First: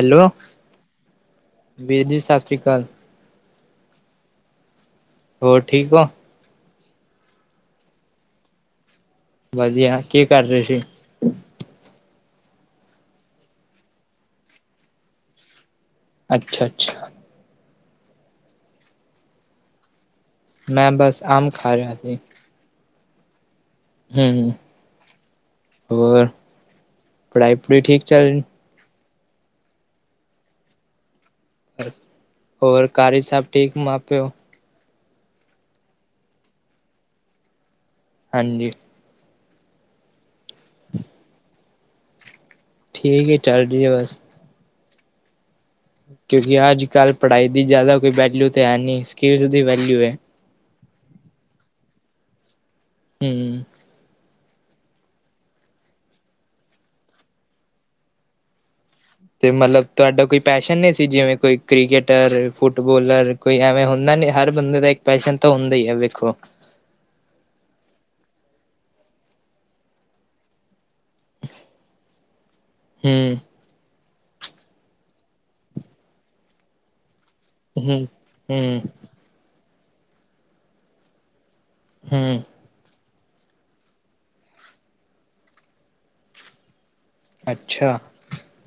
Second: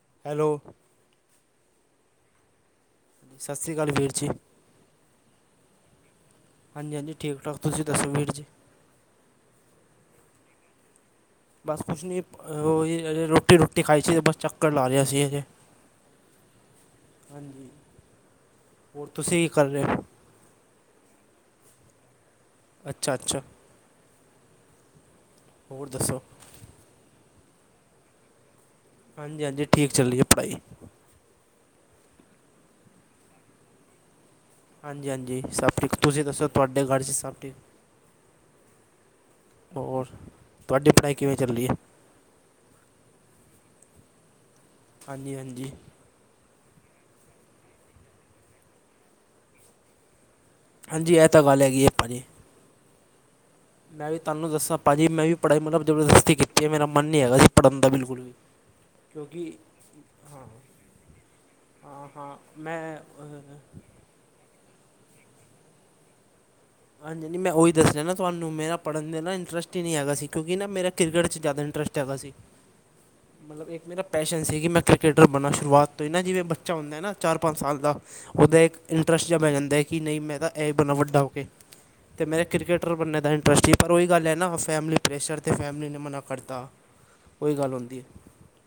Hello ਓ ਵੀਰ ਜੀ ਈ ਸ਼ਸ਼ਰੀ ਕਾਲ ਸ਼ਸ਼ਰੀ ਕਾਲ ਵੀਰ ਜੀ ਈ ਹੋਰ ਠੀਕ ਹੋ ਹਾਂਜੀ ਈ ਹਾਂਜੀ ਈ ਠੀਕ ਠਾਕ ਆ ਤੁਸੀਂ ਦਸੋ ਵੀਰ ਜੀ ਈ ਵਧੀਆ ਕੀ ਕਰ ਰਹੇ ਸੀ ਈ ਬਸ ਕੁਛ ਨੀ ਰੋ ਐ ਜੀ ਰੋਟੀ ਰੂਟੀ ਖਾਈ ਸੀ ਤੇ ਬਸ ਚੱਕਰ ਲਾ ਰਿਹਾ ਸੀ ਹਜੇ ਏ ਅੱਛਾ ਆ ਅੱਛਾ ਆ ਹਾਂਜੀ ਈ ਤੁਸੀਂ ਕੀ ਕਰ ਰਹੇ ਓ ਮੈਂ ਬਸ ਅੰਬ ਖਾ ਰਿਹਾ ਅਜੇ ਏ ਅੱਛਾ ਆ ਅੱਛਾ ਆ ਐ ਮ ਹੋਰ ਪੜ੍ਹਾਈ ਪੜੁਈ ਠੀਕ ਚੱਲ ਰਈ ਹਾਂਜੀ ਈ ਹਾਂਜੀ ਈ ਠੀਕ ਚੱਲ ਰਹੀ ਐ ਪੜ੍ਹਾਈ ਈ ਹੋਰ ਘਾਰ ਚ ਸਭ ਠੀਕ ਮਾਂ ਪਿਓ ਹਾਂਜੀ ਈ ਹਾਂਜੀ ਈ ਸਭ ਠੀਕ ਤੁਸੀਂ ਦੱਸੋ ਤੁਹਾਡੇ ਘਰ ਚ ਸਭ ਠੀਕ ਈ ਹਾਂਜੀ ਈ ਹੋਰ ਤੁਹਾਡੀ ਈ ਪੜ੍ਹਾਈ ਕਿਵੇਂ ਚੱਲ ਰਹੀ ਐ ਠੀਕ ਹੀ ਚੱਲ ਰਹੀ ਐ ਬਸ ਐ ਹਾਂਜੀ ਈ ਹਾਂਜੀ ਈ ਕਿਉਂਕਿ ਅੱਜ ਕੱਲ੍ਹ ਪੜ੍ਹਾਈ ਦੀ ਜ਼ਿਆਦਾ ਕੋਈ ਵੈਲਿਊ ਤਾਂ ਐ ਨਹੀਂ ਸਕਿਲਸ ਦੀ ਵੈਲਊ ਐ ਹਾਂਜੀ ਈ ਐ ਤਾਂ ਗੱਲ ਹੈਗੀ ਐ ਪਾਜੀ ਈ ਹੂੰ ਤਾਨੂੰ ਦੱਸਾਂ ਭਾਜੀ ਮੈਂ ਵੀ ਪੜ੍ਹਾਈ ਮਤਲਬ ਜ਼ਬਰਦਸਤੀ ਕੀਤੀ ਐ ਮੇਰਾ ਮਨ ਨੀ ਹੈਗਾ ਸੀ ਪੜ੍ਹਨ ਦਾ ਬਿਲਕੁਲ ਵੀ ਤੇ ਕਿਉਂਕਿ ਮਲਬ ਤੁਹਾਡਾ ਕੋਈ ਹਾਂ ਪੈਸ਼ਨ ਨਹੀਂ ਸੀ ਜਿਵੇਂ ਕੋਈ ਹਾਂ ਕ੍ਰਿਕਟਰ ਹਾਂ ਮੈਂ ਫੁੱਟਬੋਲਰ ਕੋਈ ਐਵੇਂ ਹੁੰ ਨਾਂ ਨਈ ਹਰ ਬੰਦੇ ਦਾ ਇੱਕ ਪੈਸ਼ਨ ਤਾਂ ਹੁੰਦਾ ਈ ਐ ਵੇਖੋ ਓ ਹਾਂਜੀ ਈ ਹਾਂਜੀ ਈ ਮੈਂ ਉਹੀ ਦੱਸ ਆ ਨਾ ਤੁਹਾਨੂੰ ਮੇਰਾ ਪੜ੍ਹਨ ਦੇ ਨਾ ਇੰਟਰਸਟ ਈ ਨੀ ਹੈਗਾ ਸੀ ਕਿਉਂਕਿ ਨਾ ਮੇਰਾ ਕ੍ਰਿਕਟ ਚ ਜ਼ਿਆਦਾ ਇੰਟਰਸਟ ਹੈਗਾ ਸੀ ਹਮ ਮਲਬ ਇੱਕ ਮੇਰਾ ਪੈਸ਼ਨ ਸੀ ਕਿ ਮੈਂ ਕ੍ਰਿਕੇਟਰ ਬਣਾ, ਸ਼ੁਰੂਆਤ ਤੋਂ ਹੀ ਨਾ। ਜਿਵੇਂ ਬੱਚਾ ਹੁੰਦੈ ਨਾ ਚਾਰ-ਪੰਜ ਸਾਲ ਦਾ, ਹਮ ਓਹਦਾ ਇੱਕ ਹਮ ਇੰਟਰੱਸਟ ਜਿਹਾ ਪੈ ਜਾਂਦਾ ਕਿ ਨਈ ਮੈਂ ਤਾਂ ਐਹ ਬਣਨਾ ਵੱਡਾ ਹੋ ਕੇ ਤੇ ਹਮ ਮੇਰਾ ਕਿਰਕੇਟ ਕ੍ਰਿਕੇਟਰ ਬਣਨ ਦਾ ਇੰਟਰਸਟ ਸੀ ਪਰ ਓਈ ਗੱਲ ਹੈ ਨਾ, ਫੈਮਲੀ ਪ੍ਰੈਸ਼ਰ ਤੇ ਫੈਮਲੀ ਨੇ ਮਨਾ ਕਰਤਾ। ਉਹੀ ਗੱਲ ਅੱਛਾ। ਹੁੰਦੀ ਹੈ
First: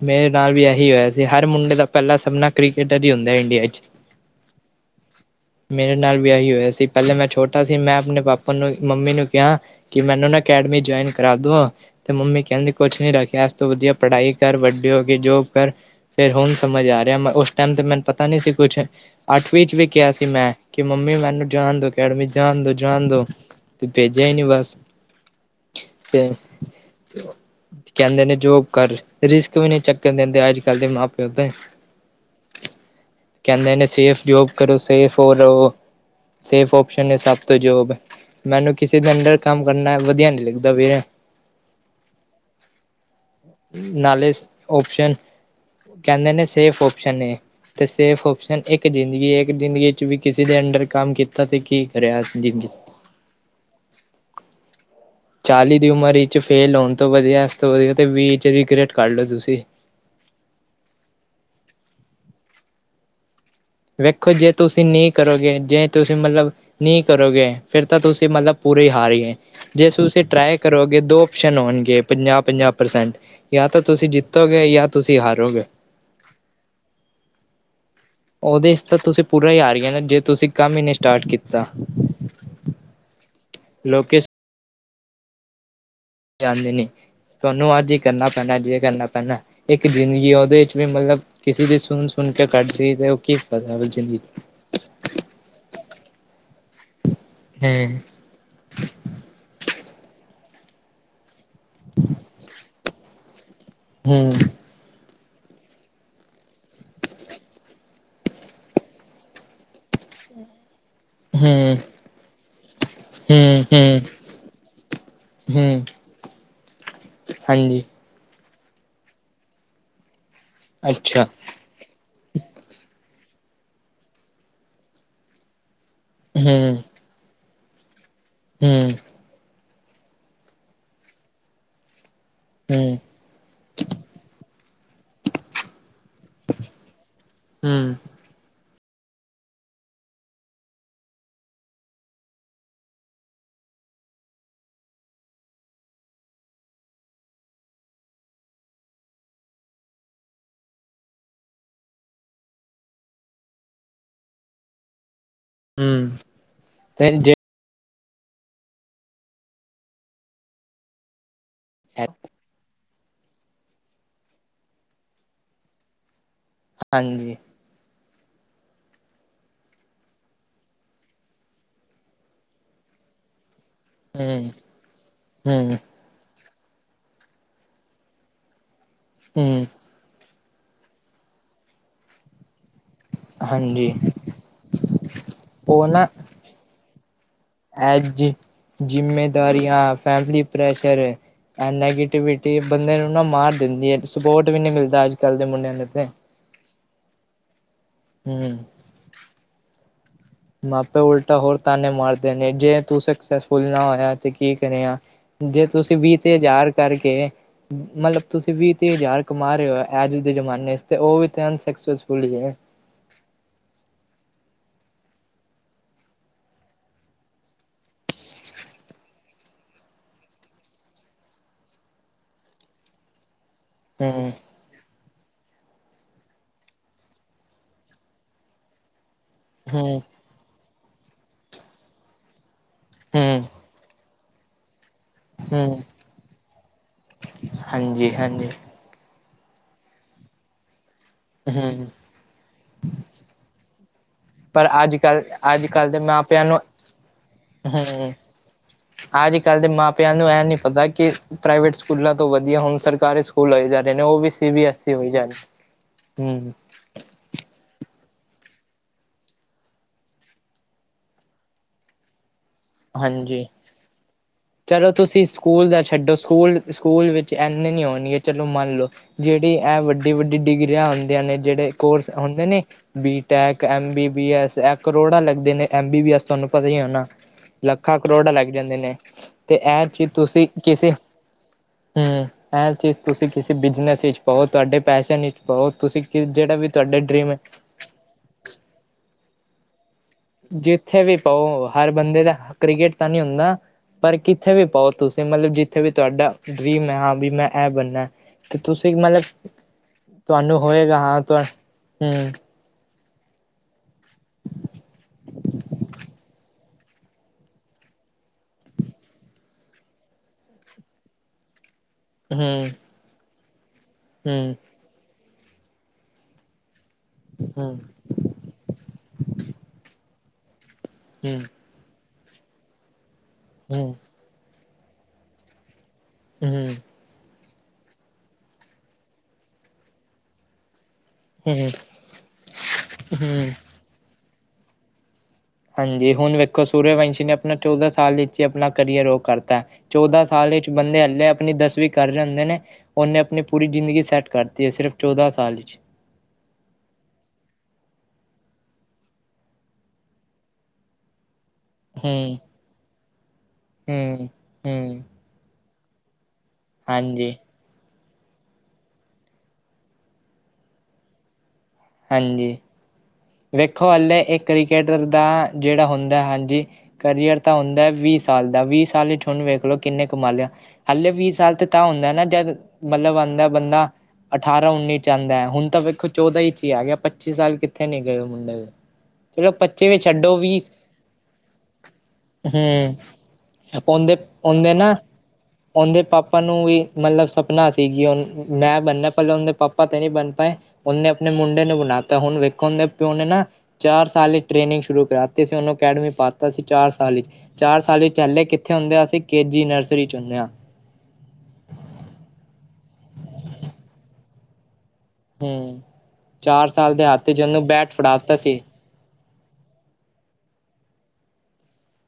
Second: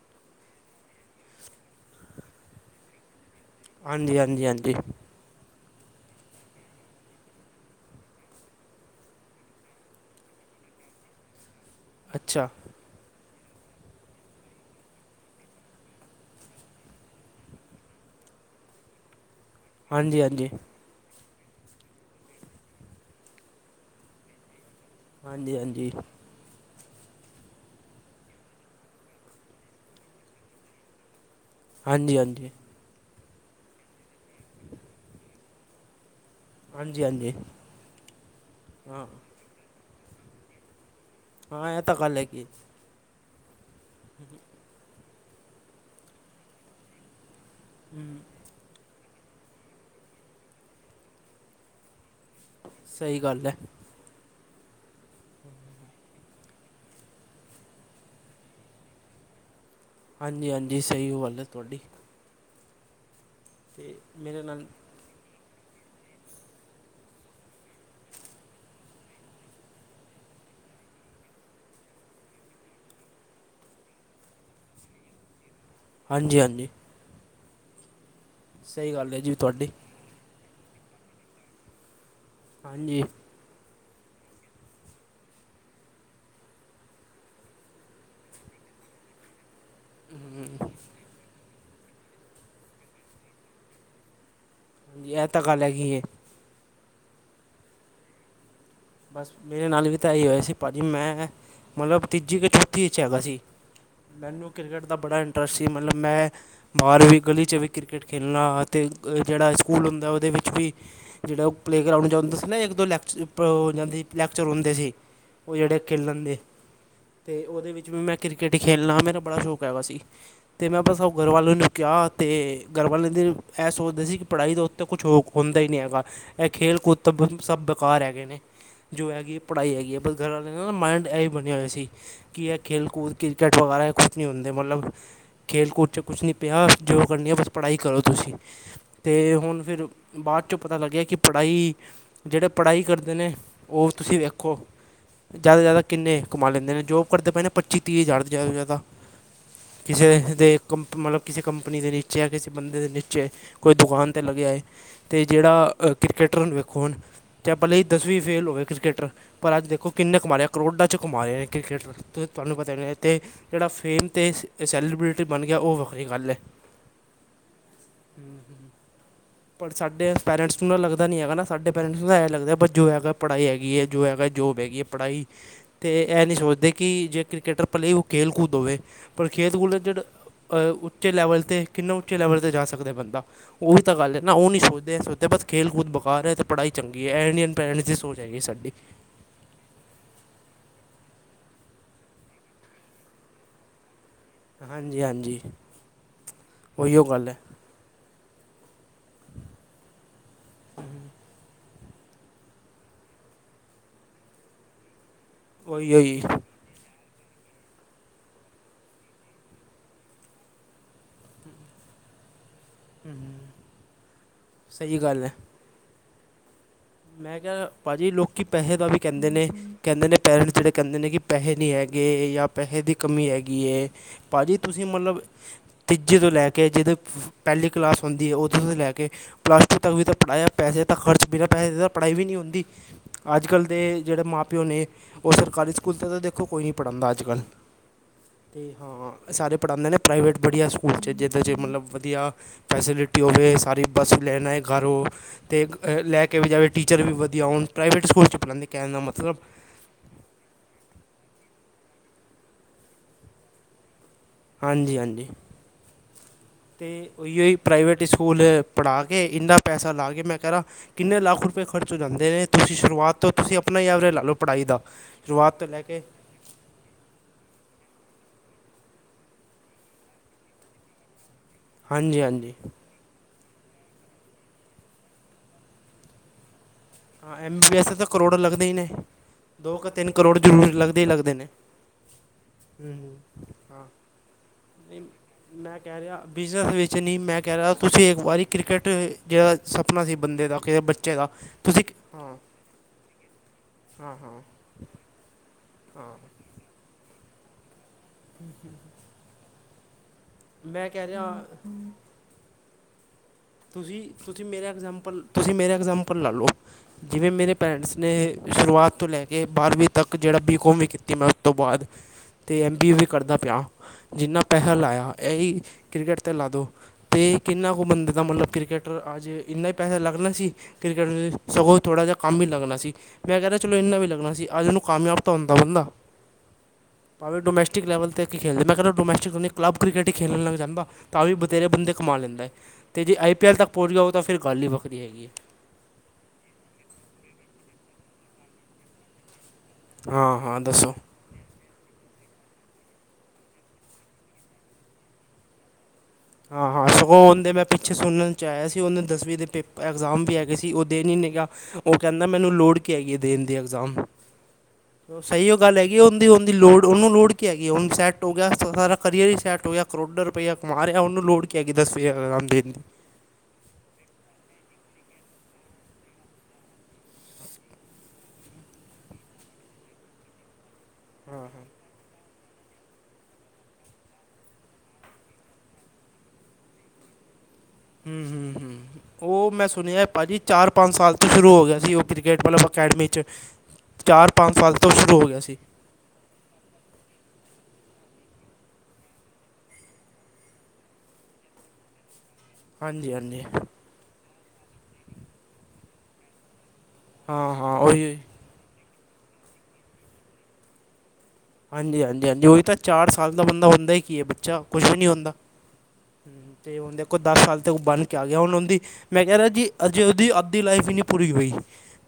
ਮੇਰੇ ਨਾਲ ਵੀ ਐਹੀ ਹੋਇਆ ਸੀ। ਹਰ ਮੁੰਡੇ ਦਾ ਪਹਿਲਾ ਸਪਨਾ ਕ੍ਰਿਕੇਟਰ ਹੀ ਹੁੰਦੈ ਇੰਡੀਆ ਚ। ਹਾਂਜੀ-ਹਾਂਜੀ-ਹਾਂਜੀ। ਮੇਰੇ ਨਾਲ ਵੀ ਐਈ ਹੋਇਆ ਸੀ। ਪਹਿਲੇ ਮੈਂ ਛੋਟਾ ਸੀ, ਮੈਂ ਆਪਣੇ ਪਾਪਾ ਨੂੰ, ਮੰਮੀ ਨੂੰ ਕਿਹਾ ਕਿ ਮੈਨੂੰ ਨਾ ਅਕੈਡਮੀ ਜੁਆਇਨ ਕਰਾ ਦੋ, ਤੇ ਮੰਮੀ ਅੱਛਾ ਕਹਿੰਦੀ ਕੁਛ ਨੀ ਰੱਖਿਆ ਐਸ ਤੋਂ ਵਦੀਆ ਪੜ੍ਹਾਈ ਕਰ, ਵੱਡੇ ਹੋ ਕੇ ਜੋਬ ਕਰ ਫੇਰ ਹੁਣ ਸਮਝ ਆ ਰਿਹਾ, ਮੈਂ ਉਸ ਟਾਈਮ ਤੇ ਮੈਨੂੰ ਪਤਾ ਨਹੀਂ ਸੀ, ਕੁਛ ਅੱਠਵੀਂ ਚ ਵੀ ਕਿਹਾ ਹਾਂਜੀ ਸੀ ਹਾਂਜੀ ਮੈਂ। ਕਿ ਮੰਮੀ ਮੈਨੂੰ ਜਾਨ ਦੋ, ਅਕੈਡਮੀ ਜਾਨ ਦੋ, ਜਾਨ ਦੋ, ਤੇ ਭੇਜਿਆ ਹੀ ਨੀ ਬਸ। ਹਾਂਜੀ-ਹਾਂਜੀ। [inaudible] ਕਹਿੰਦੇ ਨੇ ਜੋਬ ਕਰ, ਰਿਸਕ ਵੀ ਨਹੀਂ ਚੱਕਣ ਦਿੰਦੇ ਅੱਜ-ਕੱਲ ਦੇ ਮਾਂ-ਪਿਓ ਤੇ। ਹਾਂਜੀ-ਹਾਂਜੀ। ਕਹਿੰਦੇੇ ਨੇ, ਸੇਫ ਜੋਬ ਕਰੋ, ਸੇਫ ਹੋ ਰਹੋ। ਸੇਫ ਹਾਂਜੀ ਓਪਸ਼ਨ ਹੈ ਹਾਂਜੀ ਸਭ ਤੋਂ ਜੋਬ ਮੈਨੂੰ ਕਿਸੇ ਹਾਂ ਦੇ ਅੰਡਰ ਕੰਮ ਕਰਨਾ ਵਦੀਆ ਨੀ ਲੱਗਦਾ, ਵੀਰੇ। ਹਾ, ਐਹ ਤਾਂ ਗੱਲ ਹੈਗੀ। ਨਾਲੇ ਓਪਸ਼ਨ ਕਹਿੰਦੇ ਨੇ ਸੇਫ ਓਪਸ਼ਨ ਏ ਤੇ ਹੂੰ ਸੇਫ ਓਪ -ਸ਼ਨ ਇੱਕ ਜ਼ਿੰਦਗੀ ਐ। ਇੱਕ ਜ਼ਿੰਦਗੀ 'ਚ ਵੀ ਕਿਸੇ ਦੇ ਅੰਡਰ ਕੰਮ ਕੀਤਾ, ਤੇ ਕੀ [inaudible] ਸਹੀ ਗੱਲ ਹੈ ਚਾਲੀ ਦੀ ਉਮਰ ਇਚ ਫੇਲ ਹੋਣ ਤੋਂ ਵਦੀਆ ਦੀਆ, ਤੇ ਵੀਹ ਚ ਰਿਗਰੈਟ ਕਰ ਲਓ, ਤੁਸੀਂ। ਹਾਂਜੀ-ਹਾਂਜੀ, ਸਈ ਗੱਲ ਐ ਤੁਹਾਡੀ। ਅਤੇ ਵੇਖੋ, ਮੇਰੇ ਜੇ ਨਾਲ ਤੁਸੀਂ ਨਈ ਕਰੋਗੇ, ਜੇ ਤੁਸੀਂ ਮਲਬ ਨੀ ਕਰੋਗੇ, ਫਿਰ ਤਾਂ ਤੁਸੀਂ ਮਤਲਬ ਪੂਰੇ ਹਾਰ ਈ ਗਏ। ਜੇ ਤੁਸੀਂ ਟਰਾਈ ਕਰੋਗੇ, ਦੋ ਓਪਸ਼ਨ ਹੋਨਗੇ ਪੰਜਾਹ-ਪੰਜਾਹ ਪ੍ਰਸੈਂਟ ਯਾ ਤੇ ਤੁਸੀਂ ਜਿੱਤੋਗੇ ਯਾ ਤੁਸੀਂ ਹਾਰੋਗੇ। ਹਾਂਜੀ-ਹਾਂਜੀ। ਓਹਦੇ ਚ ਸਹੀ ਤੇ ਗੱਲ ਹੈ ਤੁਸੀਂ ਜੀ ਪੂਰਾ ਈ ਤੁਹਾਡੀ ਹਾਰ ਗੇ ਨਾ, ਜੇ ਤੁਸੀਂ ਕੰਮ ਈ ਨਈ ਸਟਾਰਟ ਕੀਤਾ। ਹਾਂਜੀ। ਲੋਕ [unintelligible] ਜਾਂਦੇ ਨੇ, ਤੁਹਾਨੂੰ ਆਜ ਹੀ ਕਰਨਾ ਪੈਨਾ, ਜੇ ਕਰਨਾ ਪੈਨਾ। ਇੱਕ ਜ਼ਿੰਦਗੀ ਐ, ਓਹਦੇ ਵਿੱਚ ਵੀ ਮਲਬ ਕਿਸੀ ਦੀ ਸੁਨ-ਸੁਨ ਕੇ ਕੱਡ ਦੇਈ ਦਾ, ਕੀ ਫੈਦਾ ਐਵੇ ਦੀ ਜਿੰਦਗੀ ਦਾ। ਜੀ, ਐਹ ਤਾ ਗੱਲ ਐਹੀ ਏ। [inaudible] ਬਸ, ਮੇਰੇ ਨਾਲ ਵੀ ਤਾਂ ਐਹੀ ਹੋਇਆ ਸੀ। ਭਾਜੀ, ਮੈਂ, ਮਤਲਬ, ਤੀਜੀ ਕੇ ਚੌਥੀ ਵਿੱਚ ਹੈਗਾ ਸੀ। ਹੂੰ ਮੈਨੂੰ ਕਿਰਕਟ ਦਾ ਬੜਾ ਇੰਟਰਸਟ ਸੀ, ਮਲਬ ਮੈਂ ਬਾਹਰ ਵੀ ਗਲੀ ਚ ਵੀ ਕਿਰਕੇਟ ਖੇਲਣਾ ਅਤੇ ਜੇਹੜਾ ਸਕੂਲ ਹੁੰਦਾ, ਓਹਦੇ ਵਿੱਚ ਵੀ ਜੇੜਾ ਹੂੰ ਪਲੇਗਰਾਊਂਡ ਜਾ ਹੁੰਦਾ ਸੀ ਨਾ, ਇੱਕ ਦੋ ਲੈਕਚਰ ਹੂੰ ਉਪ ਹੂੰ ਜਾਂਦੇ ਲੈਕਚਰ ਹੁੰਦੇ ਸੀ, ਓਹ ਜਿਹੜੇ ਹੂੰ ਖੇਲਣ ਦੇ ਤੇ ਓਹਦੇ ਹਾਂਜੀ ਵਿੱਚ ਵੀ ਮੈਂ ਕਿਰਕੇਟ ਖੇਲਨਾ ਮੇਰਾ ਬੜਾ ਸ਼ੌਕ ਹੈਗਾ ਸੀ, ਤੇ ਮੈਂ ਬਸ ਅਬ ਅੱਛਾ ਘਰਵਾਲੋਂ ਨੇ ਕਿਆ ਤੇ ਘਰਵਾਲੇ ਤੇ ਐਹ ਸੋਚਦੇ ਸੀ ਕਿ ਪੜ੍ਹਾਈ ਦੇ ਉੱਤੇ ਕੁਛ ਹੋਰ ਹੁੰਦਾ ਹੀ ਨਈ ਹੈਗਾ। ਐਹ ਹੂੰ, ਖੇਲ-ਕੂਦ ਤੇ ਸਭ ਬੇਕਾਰ ਹੈਗੇ ਨੇ। ਹੂੰ, ਜੋ ਹੈਗੀ ਏ ਪੜ੍ਹਾਈ ਹੈਗੀ ਏ ਪਰ ਘਰਵਾਲੇ ਨੇ ਨਾ, ਮਾਇਂਡ ਇਹ ਹੀ ਬਨਿਆ ਹੋਇਆ ਸੀ ਕਿ ਇਹ ਹੂੰ, ਖੇਲ-ਕੂਦ ਕ੍ਰਿਕਟ ਵਗੈਰਾ ਕੁਛ ਨਹੀਂ ਹੁੰਦੇ, ਮਤਲਬ ਖੇਲ-ਕੂਦ ਚ ਕੁਛ ਨਹੀਂ ਪਿਆ, ਜੋ ਕਰਨੀ ਬਸ ਪੜ੍ਹਾਈ ਹੂੰ, ਕਰੋ ਤੁਸੀਂ ਤੇ ਹੁਨ ਫਿਰ, ਬਾਅਦ ਚੋਂ ਪਤਾ ਲੱਗਿਆ ਕਿ ਪੜ੍ਹਾਈ ਜਿਹੜੇ ਪੜ੍ਹਾਈ ਕਰਦੇ ਨੇ ਉਹ ਤੁਸੀਂ ਵੇਖੋ ਜ਼ਿਆਦਾ ਤੋਂ ਜ਼ਿਆਦਾ ਕਿੰਨੇ ਕਮਾ ਲੈਂਦੇ ਨੇ ਜੋਬ ਕਰਦੇ ਪਏ ਨੇ, ਪੱਚੀ-ਤੀਹ ਹਜ਼ਾਰ, ਜ਼ਿਆਦਾ ਤੋਂ ਜ਼ਿਆਦਾ ਕਿਸੇ ਦੇ ਮਤਲਬ ਕਿਸੇ ਕੰਪਨੀ ਦੇ ਨੀਚੇ ਆ ਕਿਸੇ ਬੰਦੇ ਦੇ ਨੀਚੇ ਕੋਈ ਦੁਕਾਨ ਤੇ ਲੱਗਿਆ ਏ ਤੇ ਜੇਹੜਾ ਹੂੰ ਕ੍ਰਿਕੇਟਰ ਵੇਖੋ ਹੁਣ ਤੇ ਜੇ ਜਾਂ ਭਲੇ ਦਸਵੀਂ ਫੇਲ ਹੋਏ ਕ੍ਰਿਕੇਟਰ, ਪਰ ਅੱਜ ਦੇਖੋ ਕਿੰਨੇ ਕਮਾ ਰਹੇ ਕਰੋਡਾਂ ਚ ਕਮਾ ਰਹੇ ਏ ਇਕ-ਇਕ ਕ੍ਰਿਕਟਰ ਤੁਹਾਨੂੰ ਪਤਾ ਈ ਐ ਤੇ ਜਿਹੜਾ ਫੇਮ ਤੇ ਸੈਲੀਬ੍ਰਿਟੀ ਬਨ ਗਿਆ, ਉਹ ਵੱਖਰੀ ਗੱਲ ਏ ਹਾਂਜੀ। ਹੰ ਹੰ ਪਰ ਸਾਡੇ ਪੇਰੈਂਟਸ ਨੂੰ ਨਾ ਲੱਗਦਾ ਨਹੀਂ ਹੈਗਾ ਨਾ ਸਾਡੇ ਪੇਰੈਂਟਸ ਨੂੰ ਤਾਂ ਐ ਲੱਗਦਾ ਪਰ ਜੋ ਹੈਗਾ ਪੜ੍ਹਾਈ ਹੈਗੀ ਐ ਜੋ ਹੈਗਾ ਹੂੰ, ਜੋਬ ਹੈਗੀ ਏ ਪੜ੍ਹਾਈ ਹੂੰ, ਤੇ ਇਹ ਨਹੀਂ ਸੋਚਦੇ ਕਿ ਜੇ ਕ੍ਰਿਕੇਟਰ ਭਲੇ ਹੀ ਉਹ ਖੇਲ ਕੂਦ ਹੋਵੇ ਪਰ ਖੇਲ ਹੂੰ ਕੂਦ ਜਿੜ ਉੱਚੇ ਲੈਵਲ ਤੇ ਕਿੰਨੇ ਉੱਚੇ ਲੈਵਲ 'ਤੇ ਜਾ ਸਕਦਾ ਬੰਦਾ ਉਹ ਵੀ ਹਾਂਜੀ। ਤਾਂ ਗੱਲ ਹੈ ਨਾ ਉਹ ਨਹੀਂ ਸੋਚਦੇ, ਇਹ ਸੋਚਦੇ ਬਸ ਖੇਲ ਉਹ ਕੂਦ ਨਾ ਬੇਕਾਰ ਹੈ ਤੇ ਪੜ੍ਹਾਈ ਚੰਗੀ ਹੈ, ਏਹ ਇੰਡੀਅਨ ਪੇਰੈਂਟਸ ਦੀ ਸੋਚ ਹੈਗੀ ਸਾਡੀ ਹਾਂ ਫੈਮਲੀ ਪ੍ਰੈਸ਼ਰ ਐ ਨੈਗੇਟਿਵਿਟੀ ਬੰਦੇ ਨੂੰ ਨਾ ਮਾਰ ਦਿੰਦੀ ਐ ਸਪੋਰਟ ਵੀ ਨੀ ਹਾਂਜੀ ਮਿਲਦਾ ਅੱਜ ਕੱਲ ਹਾਂਜੀ ਦੇ ਮੁੰਡਿਆਂ ਨੂੰ ਤੇ। ਉਹੀਓ ਗੱਲ ਐ ਹੂਂ। ਮਾਪੇ ਉਲਟਾ ਹੋਰ ਤਾਨੇ ਮਾਰਦੇ ਨੇ ਜੇ ਤੂੰ ਸਕਸੈਸਫੁਲ ਨਾ ਹੋਇਆ ਤੇ ਕੀ ਕਰੇਗਾ ਜੇ ਉਹੀ ਤੁਸੀਂ ਵੀਹ ਉਹੀ ਤੀਹ ਹਜ਼ਾਰ ਕਰਕੇ ਮਤਲਬ ਤੁਸੀਂ ਵੀਹ-ਤੀਹ ਹਜ਼ਾਰ ਕਮਾ ਰਹੇ ਔ ਅੱਜ ਦੇ ਜਮਾਨੇ ਚ, ਤੇ ਉਹ ਵੀ ਤੇ ਅਨਸੈਕਸਫੁਲ ਈ ਏ ਹੂਂ ਸਹੀ ਗੱਲ ਐ ਮੈਂ ਕਿਹਾ ਭਾਜੀ ਲੋਕੀ ਪੈਹੇ ਦਾ ਵੀ ਕਹਿੰਦੇ ਨੇ ਕਹਿੰਦੇ ਨੇ ਪੇਰੈਂਟਸ ਜਿਹੜੇ ਕਹਿੰਦੇ ਨੇ, ਕਿ ਪੈਹੇ ਨਹੀਂ ਹੈਗੇ ਯਾ ਪੈਹੇ ਦੀ ਕਮੀ ਹੈਗੀ ਏ ਹੂੰ ਭਾਅ ਜੀ ਤੁਸੀਂ ਮਤਲਬ ਤੀਜੇ ਤੋਂ ਲੈ ਕੇ ਜਿਦੋਂ ਪਹਿਲੀ ਕਲਾਸ ਹੁੰਦੀ ਹੈ ਉਹਦੋਂ ਤੋਂ ਲੈ ਕੇ ਪਲੱਸ ਟੂ ਤੱਕ ਹੂੰ ਵੀ ਤਾਂ ਪੜ੍ਹਾਇਆ, ਪੋਸੇ ਤਾਂ ਖਰਚ ਬਿਨਾਂ ਪੈਸੇ ਦੇ ਤਾਂ ਪੜ੍ਹਾਈ ਵੀ ਨਹੀਂ ਹੁਂਦੀ, ਹੂੰ ਅੱਜ ਕੱਲ ਦੇ ਜਿਹੜੇ ਮਾਂ ਪਿਓ ਨੇ ਉਹ ਸਰਕਾਰੀ ਹੂੰ ਸਕੂਲ ਤਾਂ ਦੇਖੋ ਕੋਈ ਨਹੀਂ ਪੜ੍ਹਾਦਾ ਅੱਜ ਕੱਲ ਹਾਂਜੀ ਹਾਂਜੀ ਹਾਂ, ਏਹ ਸਾਰੇ ਪੜ੍ਹਾਂਦੇ ਨੇ ਪ੍ਰਾਈਵੇਟ ਵਦੀਆ ਸਕੂਲ 'ਚ ਜਿਹਦੇ 'ਚ ਮਤਲਬ ਹੂੰ ਵਦੀਆ ਫੈਸਿਲਿਟੀ ਹੋਵੇ ਸਾਰੀ ਬੱਸ ਲੈਨ ਆਏ ਪਰ ਅੱਜ ਘਰੋਂ ਕੱਲ ਤੇ ਅੱਜ ਕੱਲ੍ਹ ਦੇ ਲੈ ਮਾਪਿਆਂ ਨੂੰ ਜਾਵੇ ਟੀਚਰ ਵੀ ਵਦੀਆ ਹੋਨ ਪ੍ਰਾਈਵੇਟ ਹੂੰ ਸਕੂਲ 'ਚ ਪੜ੍ਹਾਉਦੇ ਕਹਿਣ ਦਾ ਮਤਲਬ ਕਈਆਂ ਨੂੰ ਇਹ ਨੀ ਪਤਾ, ਕਿ ਪ੍ਰਾਈਵੇਟ ਸਕੂਲਾਂ ਤੋਂ ਵਦੀਆ ਹੁਨ ਸਰਕਾਰੀ ਸਕੂਲ ਹੋਏ ਜਾ ਰਹੇ ਨੇ ਉਹ ਵੀ ਸੀ ਬੀ ਐਸ ਈ ਹਾਂਜੀ- ਹੋਈ ਜਾ ਹਾਂਜੀ। ਰਹੇ ਹੂੰ ਤੇ ਉਹੀ ਓਈ ਪ੍ਰਾਈਵੇਟ ਸਕੂਲ ਪੜ੍ਹਾਕੇ ਇਨਾ ਪੈਸਾ ਲਾਕੇ ਮੈਂ ਕਹਿ ਰਹਾ ਕਿੰਨੇ ਲੱਖ ਰੁਪਏ ਖਰਚ ਹੋ ਜਾਂਦੇ ਨੇ ਤੁਸੀਂ ਸ਼ੁਰੂਆਤ ਤੋਂ ਹਾਂਜੀ ਤੁਸੀਂ ਅਪਨਾ ਹੀ ਐਵਰੇਜ ਲਾ ਲਓ ਪੜ੍ਹਾਈ ਦਾ, ਚਲੋ ਤੁਸੀਂ ਸ਼ੁਰੂਆਤ ਤੋਂ ਸਕੂਲ ਦਾ ਲੈ ਕੇ ਛੱਡੋ ਸਕੂਲ -ਸਕੂਲ ਵਿੱਚ ਐਨੇ ਨਹੀਂ ਹੋਨੀਏ ਚਲੋ ਮੰਨ ਲਓ ਜਿਹੜੀ ਇਹ ਵੱਡੀ-ਵੱਡੀ ਡਿਗਰੀਆਂ ਹੁੰਦੀਆਂ ਨੇ ਜਿਹੜੇ ਕੋਰਸ ਹਾਂਜੀ ਹੁੰਦੇ ਹਾਂਜੀ ਨੇ B Tech, M B B S ਏ ਕਰੋੜਾਂ ਲੱਗਦੇ ਨੇ ਐਮ ਬੀ ਬੀ ਐੱਸ ਤੁਹਾਨੂੰ ਪਤਾ ਈ ਏਨਾ ਹਾਂ ਐਮ ਬੀ ਬੀ ਐਸ ਦੇ ਲੱਖਾਂ ਤਾਂ ਕਰੋੜ ਲੱਗ ਲੱਗਦੇ ਹੀ ਜਾਂਦੇ ਨੇ, ਤੇ ਦੋ ਇਹ ਕੁ ਚੀਜ਼ ਤਿੰਨ ਕਰੋੜ ਤੁਸੀਂ ਜ਼ਰੂਰ ਕਿਸੇ ਲੱਗਦੇ ਹੀ ਲੱਗਦੇ ਨੇ ਹੂਂ, ਇਹ ਚੀਜ਼ ਹੂੰ ਤੁਸੀਂ ਕਿਸੇ ਹਾਂ ਬਿਜਨੇਸ ਇਚ ਪਾਉ ਤੁਹਾਡੇ ਨਹੀਂ ਪੈਸ਼ਨ ਵਿੱਚ ਪਾਉ ਮੈਂ ਕਹਿ ਤੁਸੀਂ ਰਿਹਾ ਕਿ ਜਿਹੜਾ ਵੀ ਬਿਜ਼ਨਸ ਵਿੱਚ ਤੁਹਾਡਾ ਨਹੀਂ ਡਰੀਮ ਏ ਮੈਂ ਕਹਿ ਰਿਹਾ ਤੁਸੀਂ ਇੱਕ ਵਾਰੀ ਕ੍ਰਿਕਟ ਜੇੜਾ ਸਪਨਾ ਸੀ ਬੰਦੇ ਦਾ ਕਿਸੇ ਜਿੱਥੇ ਬੱਚੇ ਵੀ ਦਾ ਪਾਓ ਤੁਸੀਂ ਹਰ ਬੰਦੇ ਹਾਂ ਦਾ ਕ੍ਰਿਕਟ ਤਾਂ ਨੀ ਹੁੰਦਾ, ਹਾਂ ਪਰ ਹਾਂ ਕਿੱਥੇ ਵੀ ਪਾਓ ਤੁਸੀਂ ਮਤਲਬ ਜਿੱਥੇ ਵੀ ਹਾਂ ਤੁਆਡਾ ਡਰੀਮ ਲੈ ਹਾਂ ਬੀ ਮੈਂ ਏ ਬਨਨਾ ਤੇ ਤੁਸੀਂ ਮਤਲਬ ਤੁਆਨੂੰ ਮੈਂ ਹੋਏਗਾ ਕਹਿ ਹਾਂ ਰਿਹਾ ਤੁਆਨੂੰ ਹੂੰ। ਤੁਸੀਂ-ਤੁਸੀਂ ਮੇਰਾ ਇਗਜ਼ਾਮਪਲ ਤੁਸੀਂ ਮੇਰਾ ਇਗਜ਼ਾਮਪਲ ਲਾ ਲੋ। ਜਿਵੇਂ ਮੇਰੇ ਪੇਰੈਂਟਸ ਨੇ ਸ਼ੁਰੂਆਤ ਤੋਂ ਲੈ ਕੇ ਬਾਰ੍ਹਵੀਂ ਤੱਕ, ਜੇੜਾ ਬੀਕੌਮ ਵੀ ਕੀਤੀ ਮੈਂ ਤੋਂ ਬਾਅਦ ਤੇ ਹੂੰ ਐੱਮ ਬੀ ਏ ਵੀ ਕਰਦਾ ਪਿਆ ਜਿੰਨਾ ਹੂੰ ਪੈਸਾ ਲਾਏਆ ਏਹੀ ਕ੍ਰਿਕਟ ਤੇ ਲਾ ਦੋ ਤੇ ਹੂੰ ਕਿੰਨਾ ਹੂੰ ਕੁ ਬਨਦਾ। ਦਾਂ ਮਤਲਬ ਕ੍ਰਿਕਟਰ ਅੱਜ ਇਨਾ ਹੀ ਪੈਸਾ ਲੱਗਨਾ ਸੀ, ਕ੍ਰਿਕਟਰ ਸਗੋਂ ਥੋੜਾ ਜਾ ਕੰਮ ਵੀ ਲੱਗਨਾ ਸੀ, ਮੈਂ ਕੈ ਚਲੋ ਹੂੰ ਇੰਨਾ ਵੀ ਲੱਗਨਾ ਸੀ, ਅੱਜ ਓਨੂੰ ਕਾਮਯਾਬ ਤਾਂ ਹੁੰਦਾ ਬੰਦਾ। ਹੂੰ। ਭਾਵੇਂ ਡੋਮਸਟਿਕ ਲੈਵਲ ਤੇ ਖੇਲੇ, ਮੈਂ ਕੈਨਾ ਡੋਮਸਟਿਕ ਕੱਲਬ ਕਿ੍ਕਟ ਈ ਖੇਲਨ ਲਗ ਜਾਂਦਾ। ਤਾਂ ਵੀ ਬਥੇਰੇ ਹੂੰ ਬੰਦੇ ਕਮਾ ਲੈਂਦਾ ਐ, ਤੇ ਜੇ ਆਈ ਪੀ ਹੂੰ ਐੱਲ ਤੱਕ ਪੌਂਚ ਗਿਆ ਹੋਵੇ ਤਾਂ ਫਿਰ ਗੱਲ ਈ ਵੱਖਰੀ ਹੈਗੀ ਐ। ਹਾਂਜੀ ਹੁਨ ਵੇਖੋ ਸੂਰਯਵੰਸ਼ੀ ਨੇ ਆਪਨਾ ਚੌਦਾਂ ਸਾਲ ਵਿੱਚ ਈ ਆਪਨਾ ਕਰੀਅਰ ਓ ਕਰਤਾ। ਚੌਦਾਂ ਹਾਂ ਸਾਲ ਹਾਂ ਵਿੱਚ ਦੱਸੋ ਬੰਨੇ ਹੱਲੇ ਆਪਨੀ ਦਸਵੀਂ ਕਰ ਜਾਂਦੇ ਨੇ, ਓਨੇ ਆਪਨੀ ਪੂਰੀ ਜ਼ਿੰਦਗੀ ਸੈੱਟ ਕਰਤੀ ਏ ਸਿਰਫ ਚੌਦਾਂ ਸਾਲ ਵਿੱਚ। ਹਾਂ-ਹਾਂ ਸੋ ਓ ਓਦੇ ਮੈਂ ਪਿੱਛੇ ਸੁਣਨ ਚ ਆਏਆ ਸੀ ਓਨੂੰ ਦਸਵੀਂ ਦੇ ਪੇਪ ਇਗਜ਼ਾਮ ਵੀ ਹੈਗੇ ਸੀ ਓ ਦੇਨ ਈ ਨਈਂ ਗਿਆ। ਓ ਕੈਂਦਾ ਹੂੰ ਮੈਨੂੰ ਲੋੜ ਕੀ ਹੈਗੀ ਐ ਦੇਨ ਦੀ ਐਗਜ਼ਾਮ ਹੂੰ ਹੂੰ ਸਈ ਓ। ਗੱਲ ਹੈਗੀ ਓਦੀ ਓਂਦੀ ਲੋੜ ਓਨੂੰ ਲੋੜ ਹਾਂਜੀ ਕੀ ਹੈਗੀ। ਕਿ ਹੁਨ ਸੈਟ ਹੋ ਗਿਆ ਸਾਰਾ ਕਰੀਅਰ ਹੀ ਸੈਟ ਹੋ ਗਿਆ ਕਰੋੜਾਂ ਰੁਪੈਆ ਕਮਾ ਰੇਹਾ ਓਨੂੰ ਲੋੜ ਕੀ ਕੀ ਹੈਗੀ ਦੱਸ ਵੀ ਹਾਂਜੀ ਆਂਦੀ। ਵੇਖੋ ਹਾਲੇ ਏ ਕ੍ਰਿਕਟਰ ਦਾ ਜੇੜਾ ਹੁੰਦਾ ਹਾਂਜੀ। ਕਰੀਅਰ ਤਾਂ ਹੁੰਦਾ ਵੀਹ ਸਾਲ ਦਾ ਵੀਹ ਸਾਲ ਵਿੱਚ ਹੁਨ ਵੇਖ ਲੋ ਕਿੰਨੇ ਕਮਾ ਲਿਆ। ਹਲੇੇ ਵੀਹ ਸਾਲ ਤੇ ਤਾਂ ਹੁੰਦਾ ਨਾ ਜਦ ਮਤਲਬ ਆਂਦਾ ਬੰਦਾ ਅਠਾਰਾਂ ਉੱਨੀ ਚ ਆਂਦੈ ਹੁਨ ਤਾਂ ਵੇਖੋ ਚੌਦਾਂ ਵਿੱਚ ਈ ਆ ਗਿਆ ਪੱਚੀ ਸਾਲ ਕੇ ਕਿਥੇ ਨੀ ਗਏ ਓ ਮੁੰਡੇ ਦੇ। ਓ ਮੈਂ ਵੀ ਸੁਨੇਆ ਛੱਡੋ ਭਾਜੀ ਵੀਹ ਚਾਰ ਪੰਜ ਸਾਲ ਤੋਂ ਸ਼ੁਰੂ ਹੋ ਗਿਆ ਸੀ ਓ ਕ੍ਰਿਕਕੇਟ ਮਤਲਬ ਹਮ ਅਕੈਡਮੀ ਚ ਚਾਰ ਪੰਜ ਸਾਲ ਤੋਂ ਸ਼ੁਰੂ ਹੋ ਗਿਆ ਸੀ। ਓਦੇ ਪਾਪਾ ਨੂੰ ਵੀ ਮਤਲਬ ਸਪਨਾ ਸੀਗੀ ਕਿ ਓ ਮੈਂ ਬਣਨਾ ਪੈਲਾਂ ਓਦੇ ਪਾਪਾ ਤਾਂ ਨਈਂ ਬਨ ਪਾਏ। ਓਨੇ ਆਪਨੇ ਮੁੰਡੇ ਨੂੰ ਬਨਾਤਾ ਹੁਨ ਵੇਖੋ ਓਦੇ ਹਾਂਜੀ ਪਿਓ ਨੇ ਹਾਂਜੀ ਨਾ ਚਾਰ ਸਾਲ ਵਿਚ ਟ੍ਰੇਨਿੰਗ ਸ਼ੁਰੂ ਕਰਾਤੀ ਸੀ ਓਨੂੰ ਅਕੈਡਮੀ ਪਾਤਾ ਸੀ ਚਾਰ ਸਾਲ ਵਿਚ ਹਾਂ ਹਾਂ ਚਾਰ ਸਾਲ ਉਹੀ ਵਿਚ ਉਹੀ। ਚੱਲੇ ਓਥੇ ਹੁੰਦੇ ਆ ਅਸੀਂ ਕੇ ਜੀ ਨਰਸਰੀ ਚ ਹੁੰਨੇ ਆਂ। ਹਾਂਜੀ-ਹਾਂਜੀ-ਹਾਂਜੀ ਓਈ ਤਾਂ ਚਾਰ ਸਾਲ ਦਾ ਬੰਦਾ ਹੁੰਦਾ ਈ ਕੀ ਐ ਬੱਚਾ ਕੁਛ ਵੀ ਨੀ ਹੁੰਦਾ। ਦਾ ਹੂੰ ਚਾਰ ਤੇ ਹੁਨ ਸਾਲ ਦੇ ਦੇਖੋ ਹੱਥ ਦਸ 'ਚ ਸਾਲ ਉਹਨੂੰ ਤੇ ਓ ਬੈਟ ਬਨ ਕੇ ਆ ਫੜਾਤਾ ਗਿਆ ਹੁਨ ਸੀ ਓਦੀ ਮੈਂ ਕੈ ਰਿਆ ਜੀ ਅਜੇ ਓਦੀ ਆਪਦੀ ਲਾਈਫ ਈ ਨਈਂ ਪੂਰੀ ਹੋਈ।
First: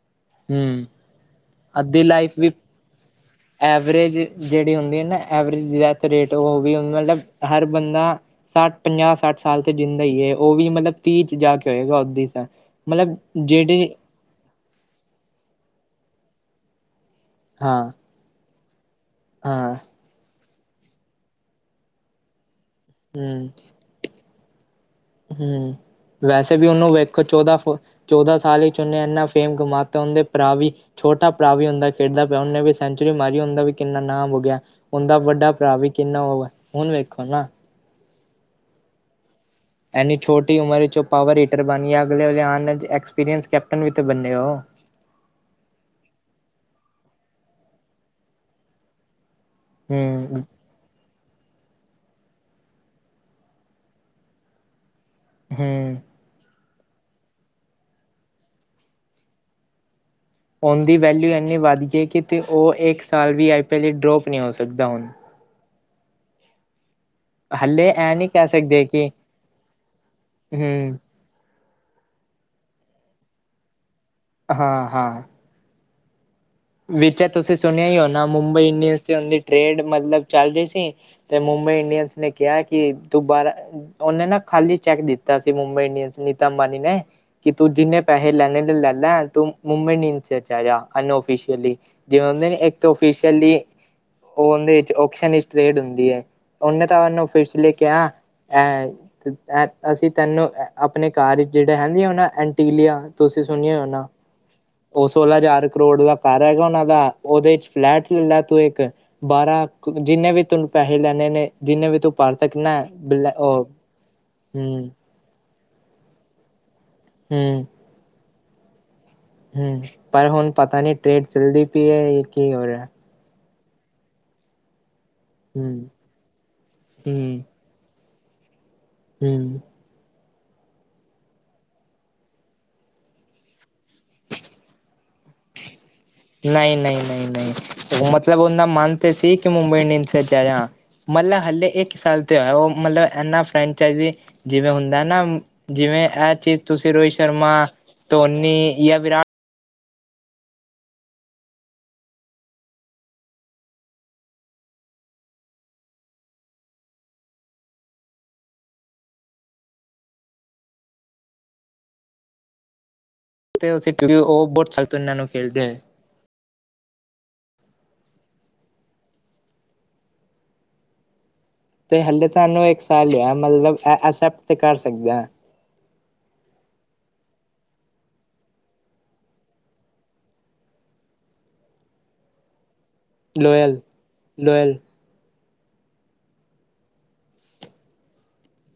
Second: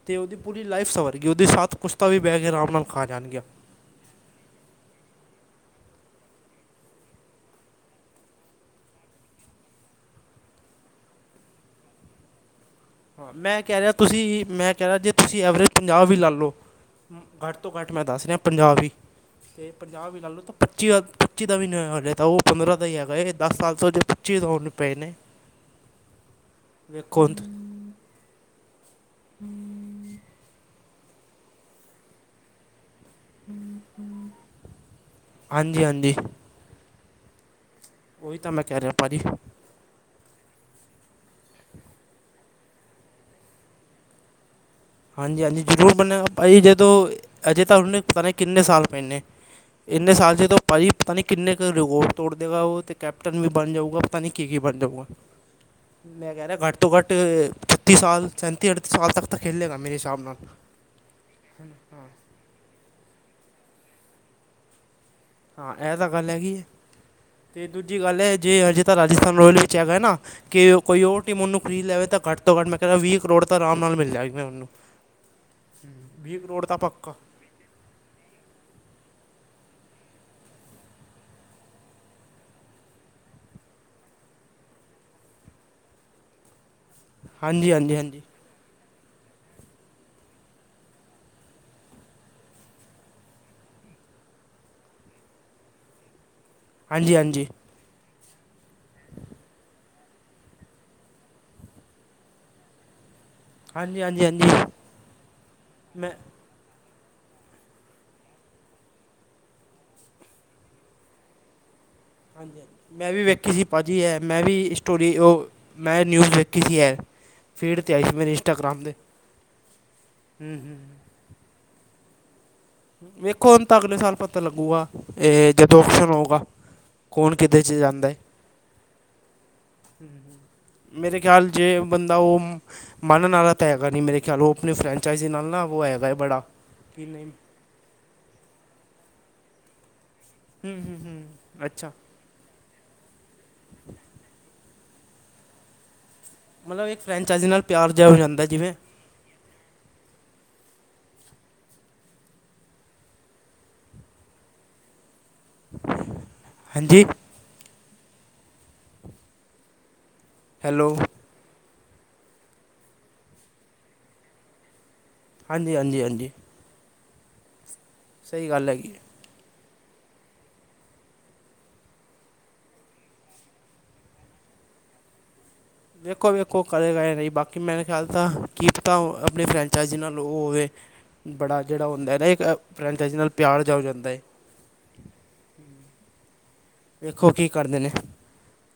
ਤੇ ਓਦੀ ਪੂਰੀ ਹੂੰ ਲਾਈਫ ਸਵਰਗੀ ਓਦੀ ਸਾਥ ਅੱਧੀ ਪੁਸ਼ਤਾ ਵੀ ਬੈ ਲਾਈਫ ਕੇ ਆਰਾਮ ਨਾਲ ਖਾ ਜਾਨਗੀਆਂ। ਐਵਰੇਜ ਜੇੜੀ ਹੁੰਦੀ ਐ ਨਾ ਐਵਰੇਜ ਦੀ ਡੈਥ ਰੇਟ ਓ ਵੀ ਮਤਲਬ ਹਰ ਬੰਦਾ ਸੱਠ ਪੰਜਾਹ ਸੱਠ ਸਾਲ ਤੇ ਜਿੰਦਾ ਈ ਐ ਓ ਵੀ ਮਤਲਬ ਤੀਹ ਚ ਜਾ ਕੇ ਹੋਏਗਾ ਓਦੀ ਮਤਲਬ ਹਾਂ ਮੈਂ ਕੈ ਜਿਹੜੇ ਰਿਆ ਤੁਸੀਂ ਮੈਂ ਕੈ ਰਿਆ ਜੇ ਤੁਸੀਂ ਐਵਰੇਜ ਪੰਜਾਹ ਵੀ ਲਾ ਲੋ। ਘੱਟ ਤੋਂ ਘੱਟ ਹਾਂ ਮੈਂ ਦੱਸ ਰਿਆ ਪੰਜਾਬੀ ਤੇ ਪੰ ਹਾਂ ਪੰਜਾਹ ਵੀ ਲਾ ਲੋ ਤਾਂ ਪੱਚੀ-ਪੱਚੀ ਦਾ ਵੀ ਨਈਂ ਓ ਹਲੇ ਤਾਂ ਓ ਪੰਦਰਾਂ ਦਾ ਈ ਹੈਗਾ ਏ ਦਸ ਸਾਲ ਤੋਂ ਬਾਦ ਜੇ ਪੱਚੀ ਦਾ ਪਏ ਨੇ ਹੂੰ ਵੈਸੇ ਵੀ ਓਨੂੰ ਵੇਖੋ ਹੁਣ ਤੁਸੀਂ। ਚੌਦਾਂ ਫ ਚੌਦਾਂ ਸਾਲ ਓਨੇ ਇੰਨਾ ਫੇਮ ਕਮਾਤਾ ਓਦੇ ਭਰਾ ਵੀ ਛੋਟਾ ਭਰਾ ਵੀ ਹੁੰਦਾ ਖੇਡਦਾ ਪਿਆ ਓਨੇ ਵੀ ਸੈਂਚੁਰੀ ਮਾਰੀ ਓਦਾ ਵੀ ਕਿੰਨਾ ਨਾਮ ਹੋ ਗਿਆ ਓਦਾ ਵੱਡਾ ਭਰਾ ਹਾਂਜੀ ਵੀ ਹਾਂਜੀ ਕਿੰਨਾ ਓ ਏ ਹੁਨ ਵੇਖੋ ਨਾ ਓਈ ਤਾਂ ਮੈਂ ਕੈ ਰਿਆ ਭਾਜੀ। ਐਨੀ ਛੋਟੀ ਉਮਰ ਵਿਚ ਓ ਪਾਵਰ ਹੀਟਰ ਬਣ ਗਿਆ ਅਗਲੇ ਅਲੇ ਆਣ ਐਕਸਪੀਰੀਅੰਸ ਕੈਪਟਨ ਵੀ ਤੇ ਬੰਨੇ ਓ। ਹਾਂਜੀ-ਹਾਂਜੀ ਜ਼ਰੂਰ ਬਣਿਆ ਗਾ ਭਾਅ ਜੀ ਜਦੋਂ ਅਜੇ ਤਾਂ ਉਨੇ ਪਤਾ ਨੀ ਕਿੰਨੇ ਸਾਲ ਪਏ ਨੇ। ਏਨੇ ਸਾਲ ਹੂੰ ਚ ਤੋਂ ਭਾਅਜੀ ਪਤਾ ਨੀ ਕਿੰਨੇ ਕ ਰਿਗੋਵ ਤੋੜ ਦੇਗਾ ਓ ਤੇ ਕੈਪਟਨ ਵੀ ਬਣ ਜਾਊਗਾ ਪਤਾ ਨੀ ਕੀ-ਕੀ ਬਣ ਜਾਊਗਾ। ਹੂੰ। ਮੈਂ ਕੈ ਰਿਆ ਘੱਟ ਤੋਂ ਘੱਟ ਛੱਤੀ ਸਾਲ ਸੈਂਤੀ ਅਠੱਤੀ ਸਾਲ ਤੱਕ ਤਾਂ ਖੇਲੇੇਗਾ ਮੇਰੇ ਸ਼ਿਸਾਬ ਨਾਲ। ਔਨ ਦੀ ਵੈਲਿਊ ਐੰਨੀ ਵੱਧ ਗੀਐ ਕਿਤੇ ਓ ਇੱਕ ਸਾਲ ਵੀ ਆਈ ਪੀ ਲਈ ਡਰੋਪ ਨੀ ਹੋ ਸਕਦਾ ਹੁਣ। ਹਾਂ ਐ ਤਾਂ ਗੱਲ ਹੈਗੀ। ਤੇ ਹਲੇ ਦੂਜੀ ਇਹ ਗੱਲ ਨਹੀਂ ਐ ਕਹਿ ਜੇ ਅਜੇ ਸਕਦੇ ਤਾਂ ਕਿ ਰਾਜਸਥਾਨ ਰੋਇਲ ਵਿੱਚ ਹੈਗਾ ਨਾ ਕੇ ਹੂੰ ਕੋਈ ਓ ਟੀ ਮਨੂੰ ਫਰੀ ਲੈਵੇ ਤਾਂ ਘੱਟ ਤੋਂ ਘੱਟ ਮੈਂ ਕੈਦਾ ਵੀਹ ਕਰੋੜ ਤਾਂ ਆਰਾਮ ਨਾਲ ਮਿਲ ਜਾਏਗਾ ਉਨੂੰ ਹਾਂ ਹਾਂ ਵੀਹ ਕਰੋੜ ਤਾਂ ਪੱਕਾ ਵਿੱਚ ਤੁਸੀਂ ਸੁਣਿਆ ਈ ਹੋ ਨਾ ਮੁੰਬਈ ਇੰਡੀਅਨਸ ਦੀ ਟੇਡ ਮਤਲਬ ਚੱਲ ਰੀ ਸੀ। ਤੇ ਮੁੰਬਈ ਇੰਡੀਅਨਸ ਨੇ ਕਿਆ ਕੀ ਤੂੰ ਬਾਰਾ ਓਨੇ ਨਾ ਖਾਲੀ ਚੈੱਕ ਦਿੱਤਾ ਸੀ ਮੁੰਬਈ ਇੰਡੀਅਨਸ ਨੀਤਾ ਅੰਬਾਨੀ ਨੇ ਕੀ ਹਾਂਜੀ ਤੂੰ ਹਾਂਜੀ ਜਿੰਨੇ ਹਾਂਜੀ ਪੈੇਹੇ ਲੈਨੇ ਨੇ ਲੈਲਾ [unintelligible] [unintelligible] ਜਿਵੇਂ ਹੁੰਦੇ ਨੀ ਇੱਕ ਤਾਂ ਓਫੀਸ਼ਅਲੀ ਔਨਦੇ ਵਿੱਚ ਓਪਸ਼ਨ [unintelligible] ਟਰੇਡ ਹੁੰਦੀ ਐ ਓਨੇ ਤਾਂ ਹਾਂਜੀ ਉਨੂੰ ਹਾਂਜੀ ਫਿਰਸਲੇ ਕਿਆ ਐ ਤੇ ਐ ਅਸੀਂ ਤੈਨੂੰ ਆਪਣੇ ਘਰ ਵਿਚ ਜੇੜਾ ਹੈਦੀ ਆ ਨਾ ਐਂਟੀਲੀਆ ਤੁਸੀਂ ਸੁਣਿਆ ਹਾਂਜੀ ਹੋਨਾ ਹਾਂਜੀ ਹਾਂਜੀ ਮੈਂ ਓ ਸੋਲਾਂ ਹਜ਼ਾਰ ਕਰੋੜ [unintelligible] ਘਰ ਹੈਗਾ ਓਨਾ ਦਾ ਓਦੇ ਚ ਫਲੈਟ ਲੈਲਾ ਤੂੰ ਇੱਕ ਬਾਰਾਂ ਜਿੰਨੇ ਵੀ ਤੁਨ ਪੈਸੇ ਲੈਣੇ ਨੇ ਜਿੰਨੇ ਵੀ ਤੂੰ ਭਰ ਹਾਂਜੀ ਸਕਣਾ ਮੈਂ ਵੀ ਬਲ ਵੇਖੀ ਸੀ ਉਹ ਭਾਜੀ ਐ ਮੈਂ ਵੀ ਹੂੰ ਸਟੋਰੀ ਓ ਮੈਂ ਨਿਊਜ਼ ਵੇਖੀ ਸੀ ਐ। ਹੂੰ। ਫੀਡ ਤੇ ਆਈ ਸੀ ਮੇਰੇ ਇੰਸਾਗ੍ਰਾਮ ਦੇ। ਹੂੰ ਪਰ ਹੁਣ ਹੂੰ ਹੂੰ ਪਤਾ ਨੀ ਟਰੇੇਡ ਚੱਲਦੀ ਪਈ ਐ ਏ ਕੀ ਹੋ ਰਿਐ। ਵੇਖੋ ਹੁਣ ਤਾਂ ਅਗਲੇ ਸਾਲ ਪਤਾ ਲੱਗੂਗਾ ਏ ਹੂੰ ਜਦੋਂ ਓਪਸ਼ਨ ਹੋਊਗਾ ਕੌਣ ਹੂੰ ਕਿਤੇ ਚ ਜਾਂਦੈ। ਹੂੰ। ਮੇਰੇ ਖਿਆਲ ਜੇ ਬੰਦਾ ਓ। ਮਨਣ ਆਲਾ ਤਾਂ ਹੈਗਾ ਨੀ ਮੇਰੇ ਖਿਆਲ ਓ ਆਪਣੀ ਫੈਂਚਾਈਜ਼ ਨਾਲ ਨਾ ਵੋ ਹੈਗਾ ਏ। ਨਈ-ਨਈ-ਨਈ-ਨਈ ਓ ਮਤਲਬ ਔਨਦਾ ਮਨ ਤੇ ਸੀ ਕੀ ਮੁੰਬਈ ਇੰਡੀਅਨਸ ਹੂੰ ਹੂੰ [unintelligible] ਮੰਨ ਲੈ ਹੂੰ ਹੱਲੇ ਅੱਛਾ ਇੱਕ ਸਾਲ [unintelligible] ਓ ਮਤਲਬ ਐਨਾ ਫਰੈਂਚਾਈਜ਼ ਜਿਵੇਂ ਹੁੰਦਾ ਨਾ ਜਿਵੇਂ ਐ ਚੀ ਮਤਲਬ ਤੁਸੀਂ ਇੱਕ ਰੋਹਿਤ ਫਰੈਂਚਾਈਜ਼ੀ ਸ਼ਰਮਾ, ਨਾਲ ਪਿਆਰ ਜਿਹਾ ਹੋ ਜਾਂਦਾ ਧੋਨੀ ਜਿਵੇਂ ਯਾਂ ਵਿਰਾ ਹੈਂਜੀ? ਹੈਲੋ। [unintelligible] ਨੂੰ ਖੇਲਦੇ ਹੈ। ਹਾਂਜੀ-ਹਾਂਜੀ-ਹਾਂਜੀ। ਸਈ ਗੱਲ ਹੈਗੀ। ਤੇ ਹਲੇ ਤੁਹਾਨੂੰ ਇੱਕ ਸਾਲ ਲਿਆ ਮਤਲਬ ਅ ਅਸੈਪਟ ਤੇ ਕਰ ਸਕਦੇ ਆ। ਵੇਖੋ-ਵੇਖੋ ਕਰੇਗਾ ਯਾਂ ਨਈ ਬਾਕੀ ਮੇਰੇ ਖਿਆਲ ਤਾਂ ਕੀ ਪਤਾ ਆਪਣੀ ਫਰੈਂਚਾਈਜ਼ ਨਾਲ ਓ ਹੋਵੇ ਬੜਾ ਜੇੜਾ ਹੁੰਦਾ ਐ ਨਾ ਇੱਕ ਫਰੈਂਚਾਈਜ਼ ਨਾਲ ਪਿਆਰ ਜਾ ਹੋ ਜਾਂਦਾ ਏ। ਲੋੋਇਲ। ਵੇਖੋ ਕੀ ਕਰਦੇ ਨੇ।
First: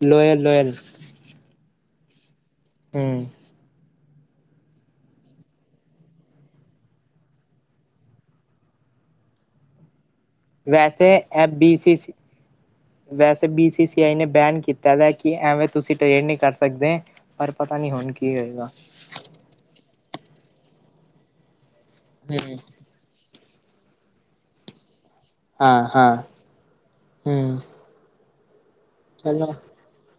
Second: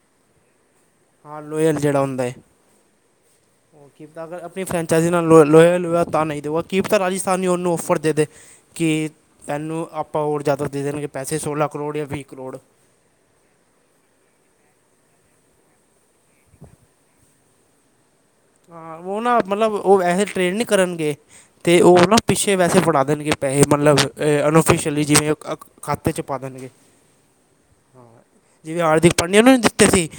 ਲੋੋਇਲ- ਲੋੋਇਲ। ਹਾ, ਲੋਇਲ ਜੇੜਾ ਹੁੰਦਾ ਏ। ਹੂੰ-ਹੂੰ। ਉਹ ਕਿ ਅਗਰ ਆਪਣੀ ਫਰੈਂਚਾਈਜ਼ ਨਾਲ ਲੋਇਲ-ਲਇਲ ਤਾਂ ਨਹੀਂ ਤੇ ਕੀ ਤਾਂ ਰਾਜਸਥਾਨੀ ਉਹਨੂੰ ਔਫਰ ਦੇ ਦੇ। ਕਿ ਤੈਨੂੰ ਆਪਾਂ ਹੋਰ ਜ਼ਿਆਦਾ ਦੇ ਦੇਣਗੇ ਵੈਸੇ ਪੈਸੇ ਇਹ ਸੋਲਾਂ ਬੀ ਕਰੋੜ ਸੀ ਜਾਂ ਸੀ ਵੀਹ ਕਰੋੜ। ਵੈਸੇ ਬੀ ਸੀ ਸੀ ਆਈ ਨੇ ਬੈਨ ਕੀਤਾ ਦਾ ਕਿ ਐਵੇਂ ਤੁਸੀਂ ਟਰੇਡ ਨੀ ਕਰ ਸਕਦੇ। ਪਰ ਪਤਾ ਨੀ ਹੁਣ ਕੀ ਹੈਗਾ। ਹਾਂ ਉਹ ਨਾ ਮਤਲਬ ਉ ਵੈੇਸੇ ਟਰੇੇਡ ਨੀ ਕਰਨਗੇ ਤੇ ਉਹ ਨਾ ਪਿੱਛੇ ਪੈਸੇ ਫੜਾ ਦੇਣਗੇ। ਪੈਸੇ ਮਤਲਬ ਅਨ ਔਫਿਸ਼ਅਲੀ ਜਿਵੇਂ ਹਾਂ ਖਾਤੇ ਹਾਂ 'ਚ ਪਾ ਦੇਣਗੇ। ਹੂੰ ਜਿਵੇਂ ਹਾਰਦਿਕ ਪਾਂਡਿਆ ਚਲੋ ਨੂੰ ਦਿੱਤੇ ਸੀ।